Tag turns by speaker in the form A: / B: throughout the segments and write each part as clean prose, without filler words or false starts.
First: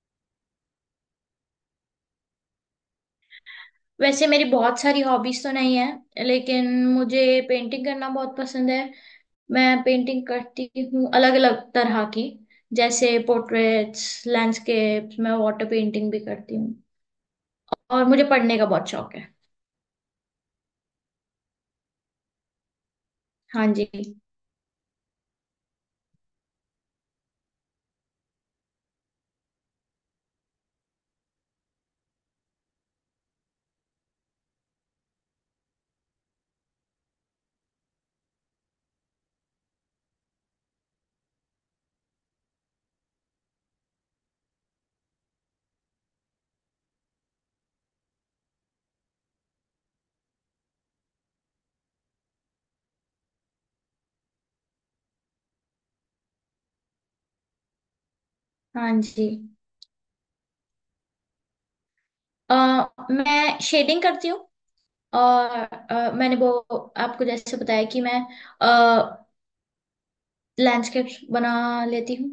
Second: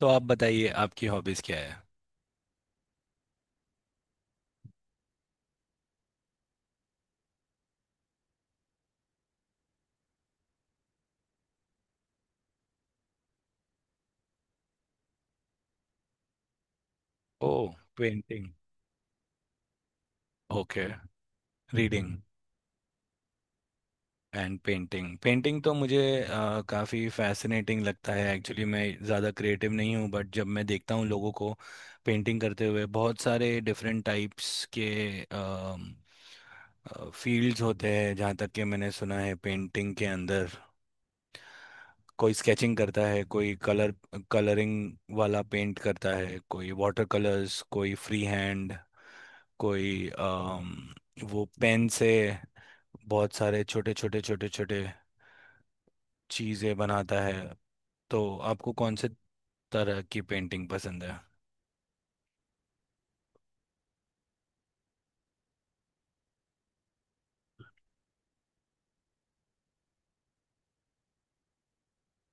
A: तो आप बताइए आपकी हॉबीज क्या है।
B: वैसे मेरी बहुत सारी हॉबीज तो नहीं है लेकिन मुझे पेंटिंग करना बहुत पसंद है। मैं पेंटिंग करती हूँ अलग अलग तरह की, जैसे पोर्ट्रेट्स, लैंडस्केप्स, मैं वाटर पेंटिंग भी करती हूँ।
A: ओ,
B: और मुझे
A: पेंटिंग,
B: पढ़ने का बहुत शौक है।
A: ओके, रीडिंग
B: हाँ जी।
A: And painting. पेंटिंग तो मुझे काफ़ी फैसिनेटिंग लगता है। एक्चुअली मैं ज़्यादा क्रिएटिव नहीं हूँ बट जब मैं देखता हूँ लोगों को पेंटिंग करते हुए, बहुत सारे डिफरेंट टाइप्स के फील्ड्स होते हैं, जहाँ तक कि मैंने सुना है पेंटिंग के अंदर कोई स्केचिंग करता है, कोई कलर कलरिंग वाला पेंट करता है, कोई वाटर कलर्स, कोई फ्री हैंड, कोई वो पेन से बहुत सारे छोटे छोटे छोटे छोटे चीज़ें बनाता है। तो आपको
B: हाँ
A: कौन से
B: जी।
A: तरह की पेंटिंग पसंद है?
B: अ, मैं शेडिंग करती हूँ। और मैंने वो आपको जैसे बताया कि मैं लैंडस्केप्स बना लेती हूँ।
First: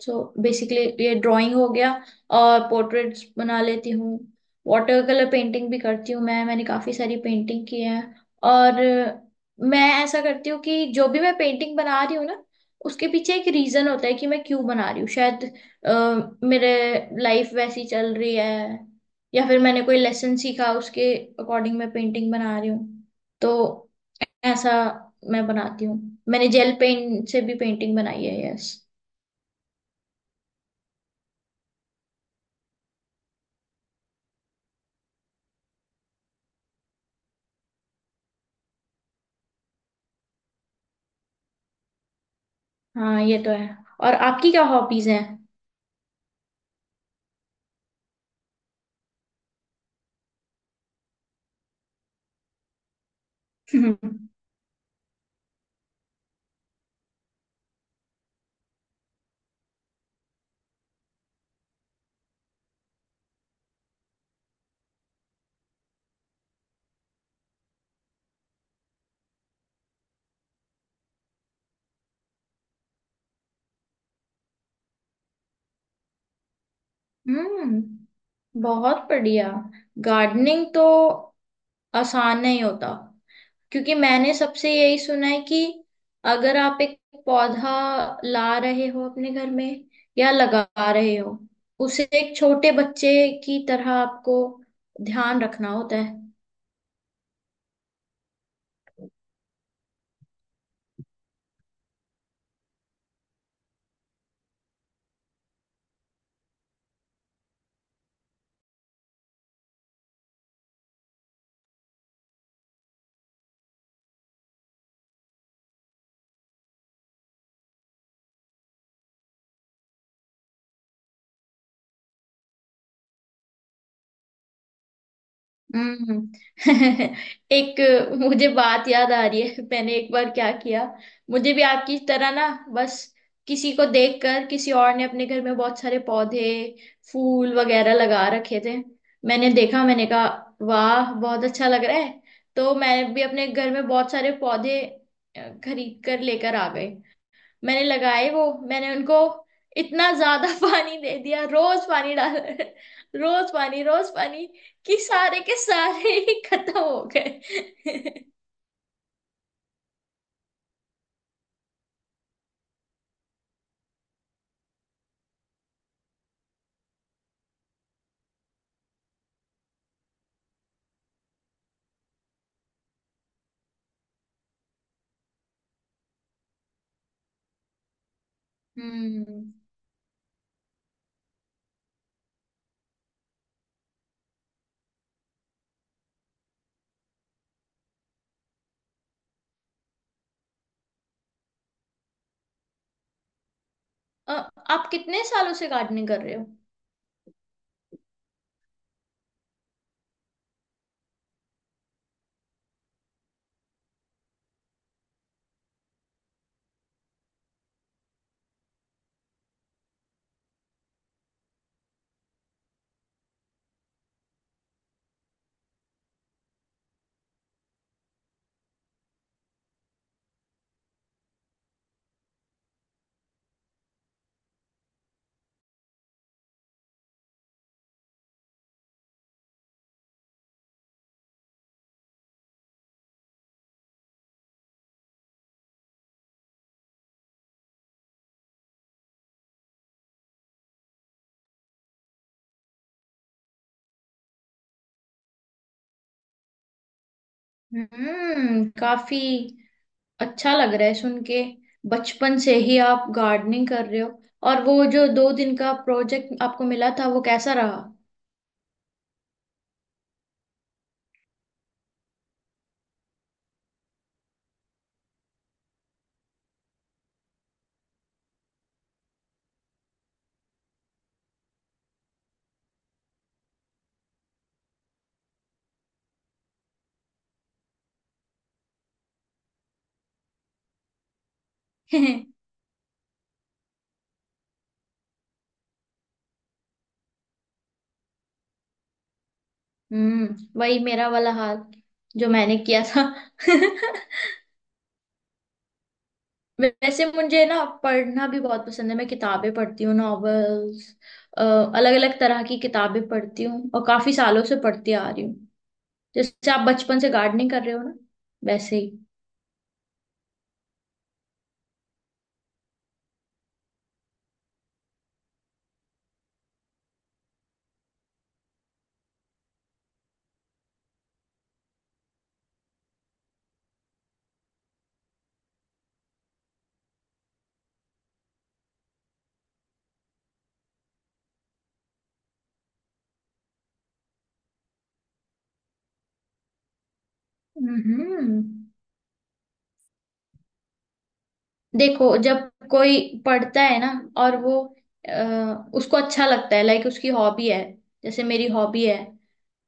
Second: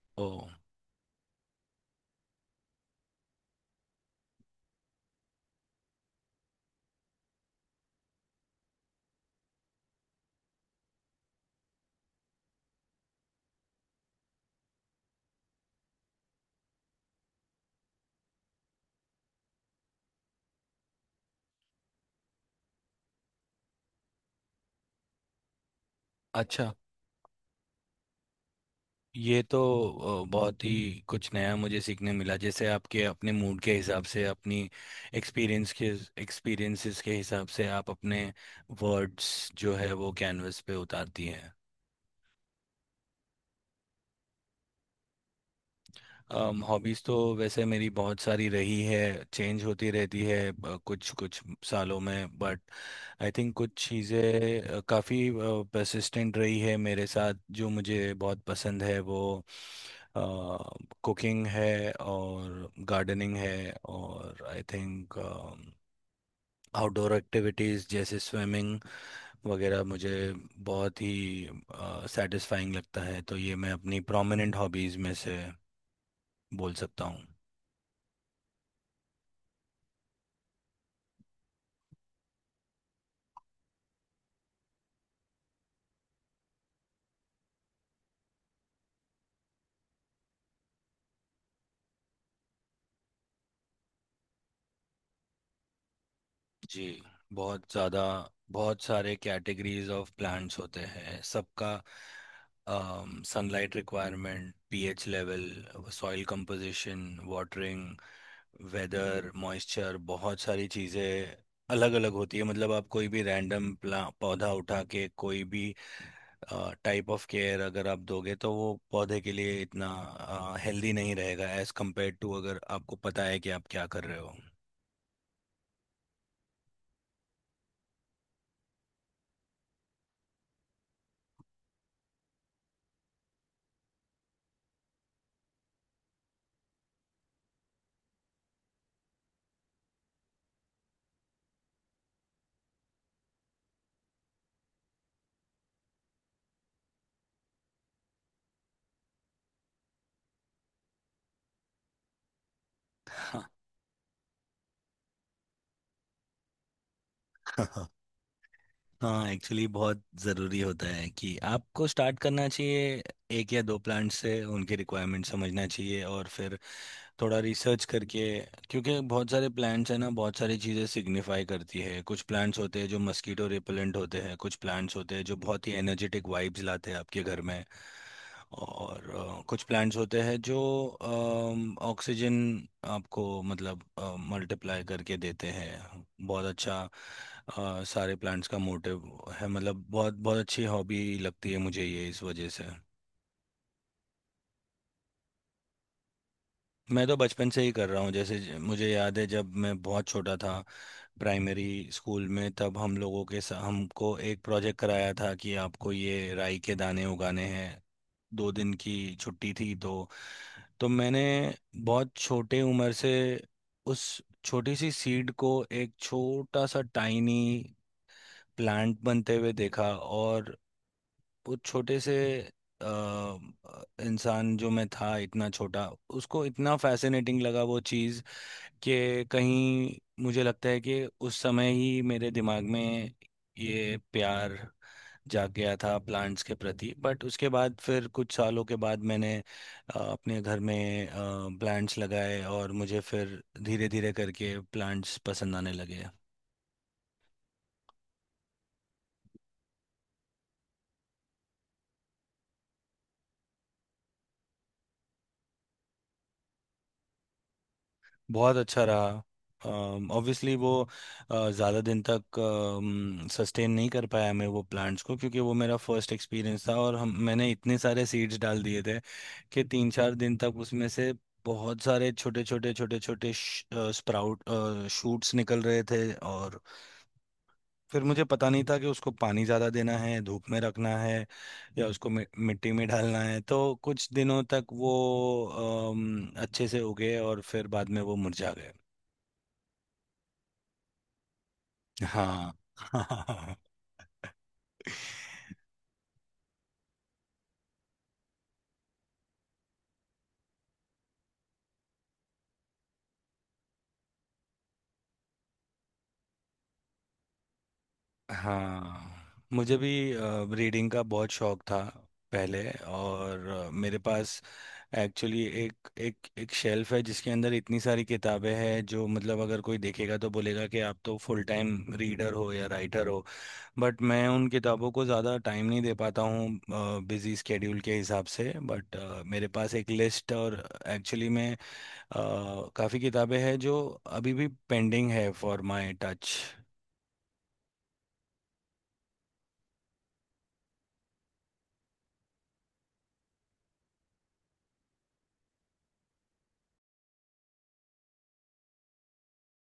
B: सो
A: ओ,
B: बेसिकली ये ड्राइंग हो गया। और पोर्ट्रेट्स बना लेती हूँ। वाटर कलर पेंटिंग भी करती हूँ मैं। मैंने काफ़ी सारी पेंटिंग की है। और मैं ऐसा करती हूँ कि जो भी मैं पेंटिंग बना रही हूँ ना, उसके पीछे एक रीज़न होता है कि मैं क्यों बना रही हूँ। शायद मेरे लाइफ वैसी चल रही है, या फिर मैंने कोई लेसन सीखा, उसके अकॉर्डिंग मैं पेंटिंग बना रही हूँ। तो ऐसा मैं बनाती हूँ। मैंने
A: अच्छा,
B: जेल पेन से भी पेंटिंग बनाई है। यस।
A: ये तो बहुत ही कुछ नया मुझे सीखने मिला। जैसे आपके अपने मूड के हिसाब से, अपनी एक्सपीरियंस के एक्सपीरियंसेस के हिसाब से आप अपने वर्ड्स जो है वो कैनवस पे उतारती हैं।
B: हाँ, ये तो है। और आपकी क्या हॉबीज हैं?
A: हॉबीज़ तो वैसे मेरी बहुत सारी रही है, चेंज होती रहती है कुछ कुछ सालों में, बट आई थिंक कुछ चीज़ें काफ़ी परसिस्टेंट रही है मेरे साथ। जो मुझे बहुत पसंद है वो कुकिंग है और गार्डनिंग है, और आई थिंक आउटडोर एक्टिविटीज़ जैसे स्विमिंग वगैरह मुझे बहुत ही सेटिस्फाइंग लगता है। तो ये मैं अपनी प्रोमिनेंट हॉबीज़ में से बोल सकता हूँ।
B: हम्म। बहुत बढ़िया। गार्डनिंग तो आसान नहीं होता, क्योंकि मैंने सबसे यही सुना है कि अगर आप एक पौधा ला रहे हो अपने घर में, या लगा रहे हो, उसे एक छोटे बच्चे की तरह आपको ध्यान रखना होता है।
A: जी, बहुत ज़्यादा। बहुत सारे कैटेगरीज ऑफ प्लांट्स होते हैं, सबका sunlight requirement, pH level, soil composition, watering, weather, moisture, बहुत सारी चीज़ें अलग अलग होती है। मतलब आप कोई भी रैंडम प्ला पौधा उठा के कोई भी टाइप ऑफ केयर अगर आप दोगे तो वो पौधे के लिए इतना हेल्दी नहीं रहेगा एज कंपेयर टू अगर आपको पता है कि आप क्या कर रहे हो।
B: हम्म। एक, मुझे बात याद आ रही है, मैंने एक बार क्या किया। मुझे भी आपकी तरह ना, बस किसी को देखकर किसी और ने अपने घर में बहुत सारे पौधे, फूल वगैरह लगा रखे थे। मैंने देखा, मैंने कहा वाह बहुत अच्छा लग रहा है। तो मैं भी अपने घर में बहुत सारे पौधे खरीद कर लेकर आ गए। मैंने लगाए वो, मैंने उनको इतना ज्यादा पानी दे दिया, रोज पानी डाल रोज पानी, रोज पानी, कि सारे के सारे ही खत्म हो गए।
A: हाँ, एक्चुअली बहुत ज़रूरी होता है कि आपको स्टार्ट करना चाहिए एक या दो प्लांट से, उनकी रिक्वायरमेंट समझना चाहिए और फिर थोड़ा रिसर्च करके। क्योंकि बहुत सारे प्लांट्स हैं ना, बहुत सारी चीज़ें सिग्निफाई करती है। कुछ प्लांट्स होते हैं जो मस्कीटो रिपेलेंट होते हैं, कुछ प्लांट्स होते हैं जो बहुत ही एनर्जेटिक वाइब्स लाते हैं आपके घर में, और
B: हम्म।
A: कुछ प्लांट्स होते हैं जो ऑक्सीजन आपको मतलब मल्टीप्लाई करके देते हैं। बहुत अच्छा सारे प्लांट्स का मोटिव है। मतलब बहुत बहुत अच्छी हॉबी लगती है मुझे ये इस वजह से।
B: अ, आप कितने सालों से गार्डनिंग कर रहे हो?
A: मैं तो बचपन से ही कर रहा हूँ। जैसे मुझे याद है जब मैं बहुत छोटा था, प्राइमरी स्कूल में, तब हम लोगों के हमको एक प्रोजेक्ट कराया था कि आपको ये राई के दाने उगाने हैं। दो दिन की छुट्टी थी तो मैंने बहुत छोटे उम्र से उस छोटी सी सीड को एक छोटा सा टाइनी प्लांट बनते हुए देखा, और उस छोटे से अ, इंसान जो मैं था, इतना छोटा, उसको इतना फैसिनेटिंग लगा वो चीज़, कि कहीं मुझे लगता है कि उस समय ही मेरे दिमाग में ये प्यार जाग गया था प्लांट्स के प्रति। बट उसके बाद फिर कुछ सालों के बाद मैंने अपने घर में प्लांट्स लगाए और मुझे फिर धीरे धीरे करके प्लांट्स पसंद आने लगे।
B: हम्म, काफी अच्छा लग रहा है सुन के। बचपन से ही आप गार्डनिंग कर रहे हो, और वो जो दो दिन का प्रोजेक्ट आपको मिला था, वो कैसा रहा?
A: बहुत अच्छा रहा। ऑब्वियसली वो ज़्यादा दिन तक सस्टेन नहीं कर पाया मैं वो प्लांट्स को, क्योंकि वो मेरा फर्स्ट एक्सपीरियंस था, और हम मैंने इतने सारे सीड्स डाल दिए थे कि तीन चार दिन तक उसमें से बहुत सारे छोटे छोटे छोटे छोटे स्प्राउट शूट्स निकल रहे थे। और फिर मुझे पता नहीं था कि उसको पानी ज़्यादा देना है, धूप में रखना है, या उसको मि मिट्टी में डालना है। तो कुछ दिनों तक वो अच्छे से उगे और फिर बाद में वो मुरझा गए।
B: हम्म, वही मेरा वाला हाल जो
A: हाँ।
B: मैंने किया था। वैसे मुझे ना पढ़ना भी बहुत पसंद है, मैं किताबें पढ़ती हूँ, नॉवेल्स, अलग अलग तरह की किताबें पढ़ती हूँ, और काफी सालों से पढ़ती आ रही हूँ। जैसे आप बचपन से गार्डनिंग कर रहे हो ना, वैसे ही।
A: हाँ, मुझे भी रीडिंग का बहुत शौक था पहले, और मेरे पास एक्चुअली एक एक एक शेल्फ है जिसके अंदर इतनी सारी किताबें हैं जो मतलब अगर कोई देखेगा तो बोलेगा कि आप तो फुल टाइम रीडर हो या राइटर हो। बट मैं उन किताबों को ज़्यादा टाइम नहीं दे पाता हूँ बिजी स्केड्यूल के हिसाब से। बट मेरे पास एक लिस्ट और एक्चुअली मैं काफ़ी किताबें हैं जो अभी भी पेंडिंग है फॉर माई टच।
B: हम्म। देखो, जब कोई पढ़ता है ना, और वो उसको अच्छा लगता है, लाइक उसकी हॉबी है, जैसे मेरी हॉबी है,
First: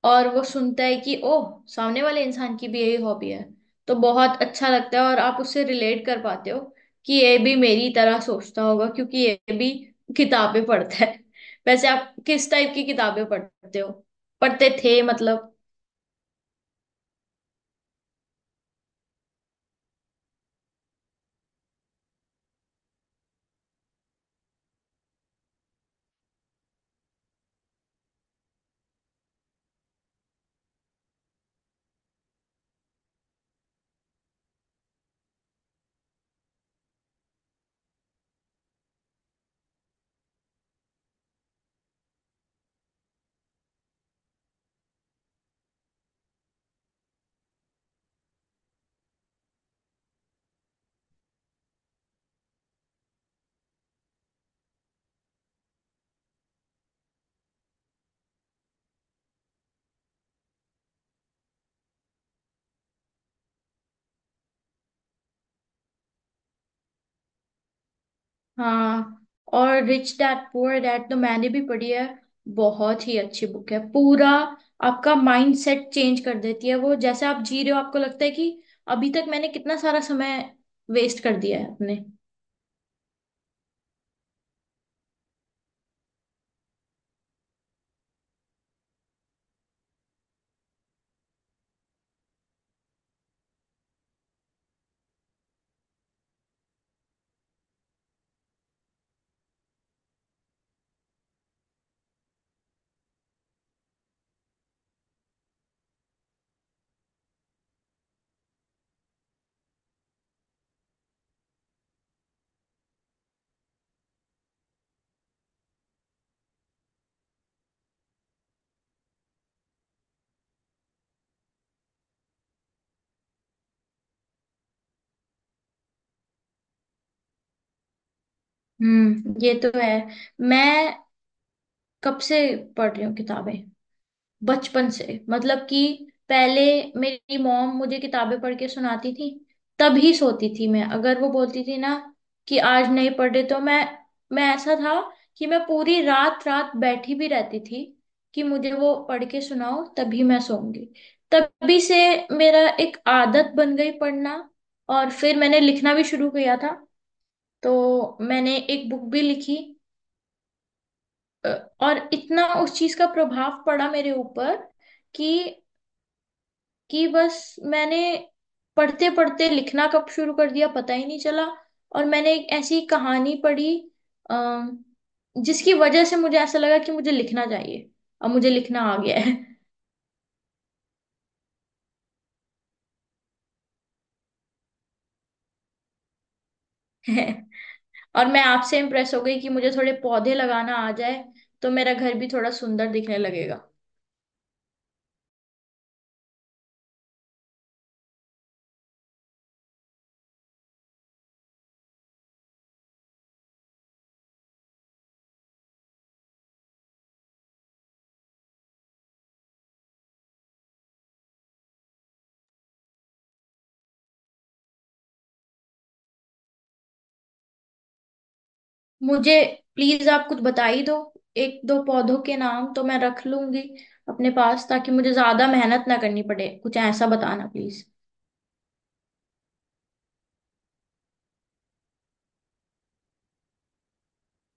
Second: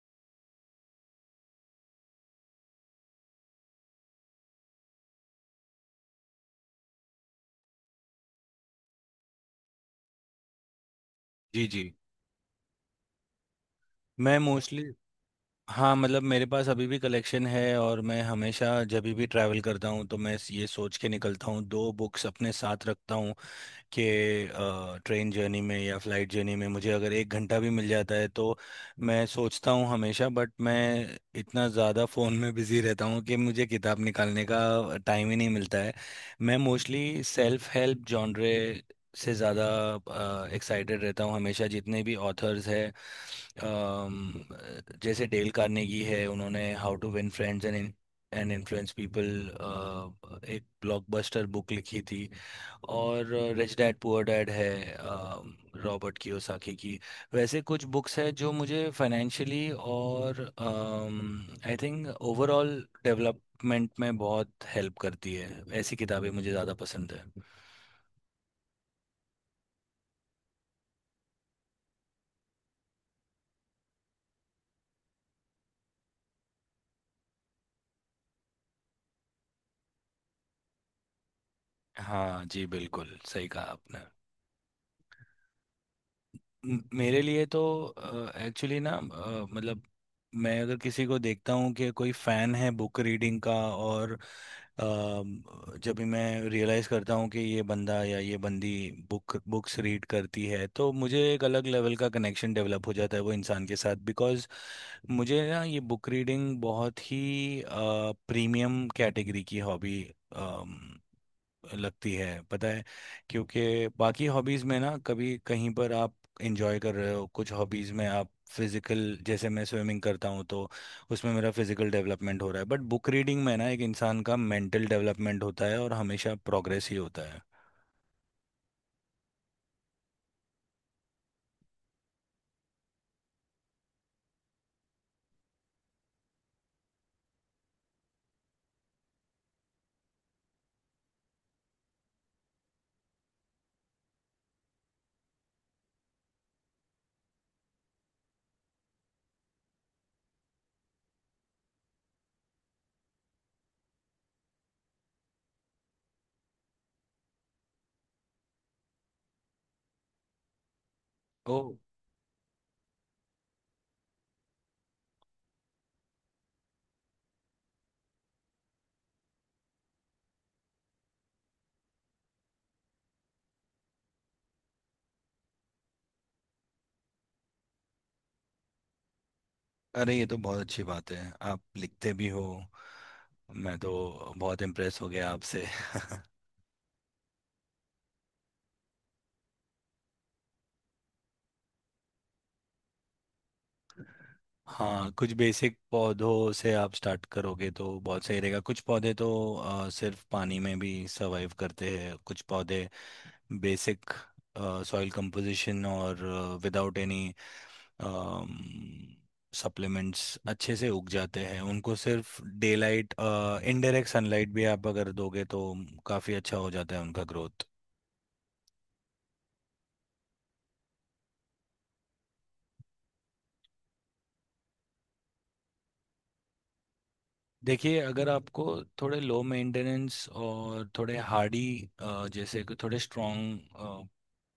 B: और वो सुनता है कि ओह सामने वाले इंसान की भी यही हॉबी है, तो बहुत अच्छा लगता है, और आप उससे रिलेट कर पाते हो कि ये भी मेरी तरह सोचता होगा क्योंकि ये भी किताबें पढ़ता है।
A: जी जी,
B: वैसे आप किस टाइप की किताबें पढ़ते हो?
A: मैं
B: पढ़ते
A: मोस्टली,
B: थे मतलब?
A: हाँ मतलब मेरे पास अभी भी कलेक्शन है, और मैं हमेशा जब भी ट्रैवल करता हूँ तो मैं ये सोच के निकलता हूँ, दो बुक्स अपने साथ रखता हूँ कि ट्रेन जर्नी में या फ्लाइट जर्नी में मुझे अगर एक घंटा भी मिल जाता है तो, मैं सोचता हूँ हमेशा। बट मैं इतना ज़्यादा फ़ोन में बिज़ी रहता हूँ कि मुझे किताब निकालने का टाइम ही नहीं मिलता है। मैं मोस्टली सेल्फ हेल्प जॉनरे से ज़्यादा एक्साइटेड रहता हूँ हमेशा। जितने भी ऑथर्स हैं, अम, जैसे डेल कार्नेगी है, उन्होंने how to win friends and and influence people एक ब्लॉकबस्टर बुक लिखी थी। और रिच डैड पुअर डैड है रॉबर्ट कियोसाकी की। वैसे कुछ बुक्स हैं जो मुझे फाइनेंशियली और आई थिंक ओवरऑल डेवलपमेंट में बहुत हेल्प करती है, ऐसी किताबें मुझे ज़्यादा पसंद है।
B: हाँ। और रिच डैड पुअर डैड तो मैंने भी पढ़ी है, बहुत ही अच्छी बुक है, पूरा आपका माइंड सेट चेंज कर देती है वो। जैसे आप जी रहे हो, आपको लगता है कि अभी तक मैंने कितना सारा समय वेस्ट कर दिया है अपने।
A: हाँ जी, बिल्कुल सही कहा आपने। मेरे लिए तो एक्चुअली ना मतलब मैं अगर किसी को देखता हूँ कि कोई फैन है बुक रीडिंग का, और जब भी मैं रियलाइज़ करता हूँ कि ये बंदा या ये बंदी बुक्स रीड करती है, तो मुझे एक अलग लेवल का कनेक्शन डेवलप हो जाता है वो इंसान के साथ। बिकॉज़ मुझे ना ये बुक रीडिंग बहुत ही प्रीमियम कैटेगरी की हॉबी लगती है, पता है? क्योंकि बाकी हॉबीज़ में ना कभी कहीं पर आप इंजॉय कर रहे हो, कुछ हॉबीज़ में आप फिजिकल, जैसे मैं स्विमिंग करता हूँ तो उसमें मेरा फिजिकल डेवलपमेंट हो रहा है, बट बुक रीडिंग में ना एक इंसान का मेंटल डेवलपमेंट होता है और हमेशा प्रोग्रेस ही होता है।
B: हम्म, ये तो है। मैं कब से पढ़ रही हूँ किताबें, बचपन से, मतलब कि पहले मेरी मॉम मुझे किताबें पढ़ के सुनाती थी, तभी सोती थी मैं, अगर वो बोलती थी ना कि आज नहीं पढ़ रहे, तो मैं ऐसा था कि मैं पूरी रात रात बैठी भी रहती थी कि मुझे वो पढ़ के सुनाओ, तभी मैं सोऊंगी। तभी से मेरा एक आदत बन गई पढ़ना। और फिर मैंने लिखना भी शुरू किया था, तो मैंने एक बुक भी लिखी। अ,
A: ओ,
B: और इतना उस चीज का प्रभाव पड़ा मेरे ऊपर कि कि बस मैंने पढ़ते पढ़ते लिखना कब शुरू कर दिया पता ही नहीं चला। और मैंने एक ऐसी कहानी पढ़ी, आ, जिसकी वजह से मुझे ऐसा लगा कि मुझे लिखना चाहिए, और मुझे लिखना आ गया
A: अरे, ये तो बहुत अच्छी बात है, आप लिखते भी हो। मैं तो बहुत इम्प्रेस हो गया आपसे।
B: है। और मैं आपसे इम्प्रेस हो गई कि मुझे थोड़े पौधे लगाना आ जाए, तो मेरा घर भी थोड़ा सुंदर दिखने लगेगा।
A: हाँ, कुछ बेसिक पौधों से आप स्टार्ट करोगे तो बहुत सही रहेगा। कुछ पौधे तो सिर्फ पानी में भी सर्वाइव करते हैं। कुछ पौधे बेसिक सॉइल कंपोजिशन और विदाउट एनी सप्लीमेंट्स अच्छे से उग जाते हैं, उनको सिर्फ डे लाइट, इनडायरेक्ट सनलाइट भी आप अगर दोगे तो काफ़ी अच्छा हो जाता है उनका ग्रोथ।
B: मुझे प्लीज आप कुछ बता ही दो, एक दो पौधों के नाम तो मैं रख लूंगी अपने पास, ताकि मुझे ज्यादा मेहनत ना करनी पड़े। कुछ ऐसा बताना प्लीज।
A: देखिए, अगर आपको थोड़े लो मेंटेनेंस और थोड़े हार्डी, जैसे कि थोड़े स्ट्रॉन्ग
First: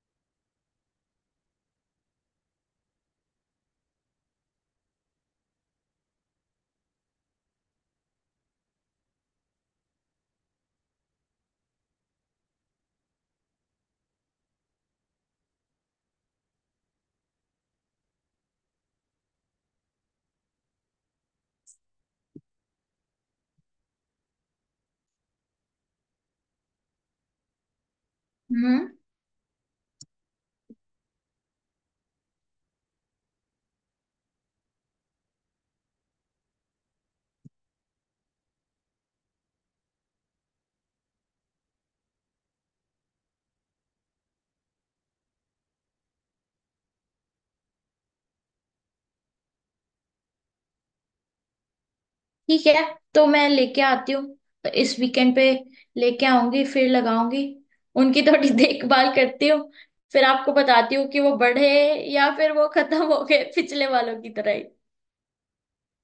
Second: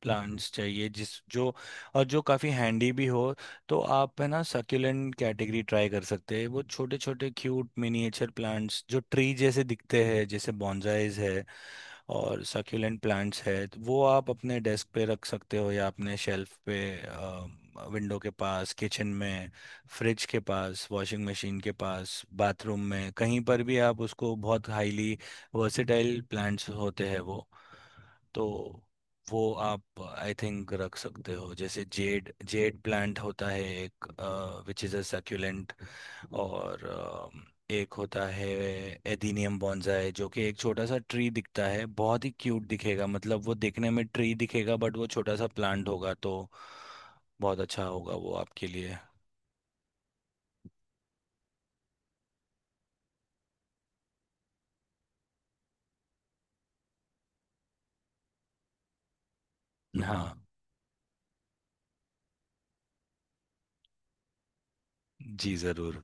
A: प्लांट्स चाहिए जिस जो, और जो काफ़ी हैंडी भी हो, तो आप है ना सक्यूलेंट कैटेगरी ट्राई कर सकते हैं। वो छोटे छोटे क्यूट मिनिएचर प्लांट्स जो ट्री जैसे दिखते हैं, जैसे बॉन्जाइज है और सक्यूलेंट प्लांट्स है, तो वो आप अपने डेस्क पे रख सकते हो, या अपने शेल्फ पे, विंडो के पास, किचन में, फ्रिज के पास, वॉशिंग मशीन के पास, बाथरूम में कहीं पर भी आप उसको, बहुत हाईली वर्सेटाइल प्लांट्स होते हैं वो। तो
B: हम्म,
A: वो आप आई थिंक रख सकते हो, जैसे जेड जेड प्लांट होता है एक, विच इज़ अ सक्यूलेंट। और एक होता है एदीनियम बॉन्जाई, जो कि एक छोटा सा ट्री दिखता है, बहुत ही क्यूट दिखेगा, मतलब वो देखने में ट्री दिखेगा बट वो छोटा सा प्लांट होगा, तो बहुत अच्छा होगा वो आपके लिए।
B: ठीक है, तो मैं लेके आती हूँ, तो इस वीकेंड पे लेके आऊंगी, फिर लगाऊंगी, उनकी थोड़ी देखभाल करती हूँ। फिर
A: हाँ
B: आपको बताती हूँ कि वो बढ़े, या फिर वो खत्म हो गए पिछले वालों की तरह ही।
A: जी, जरूर।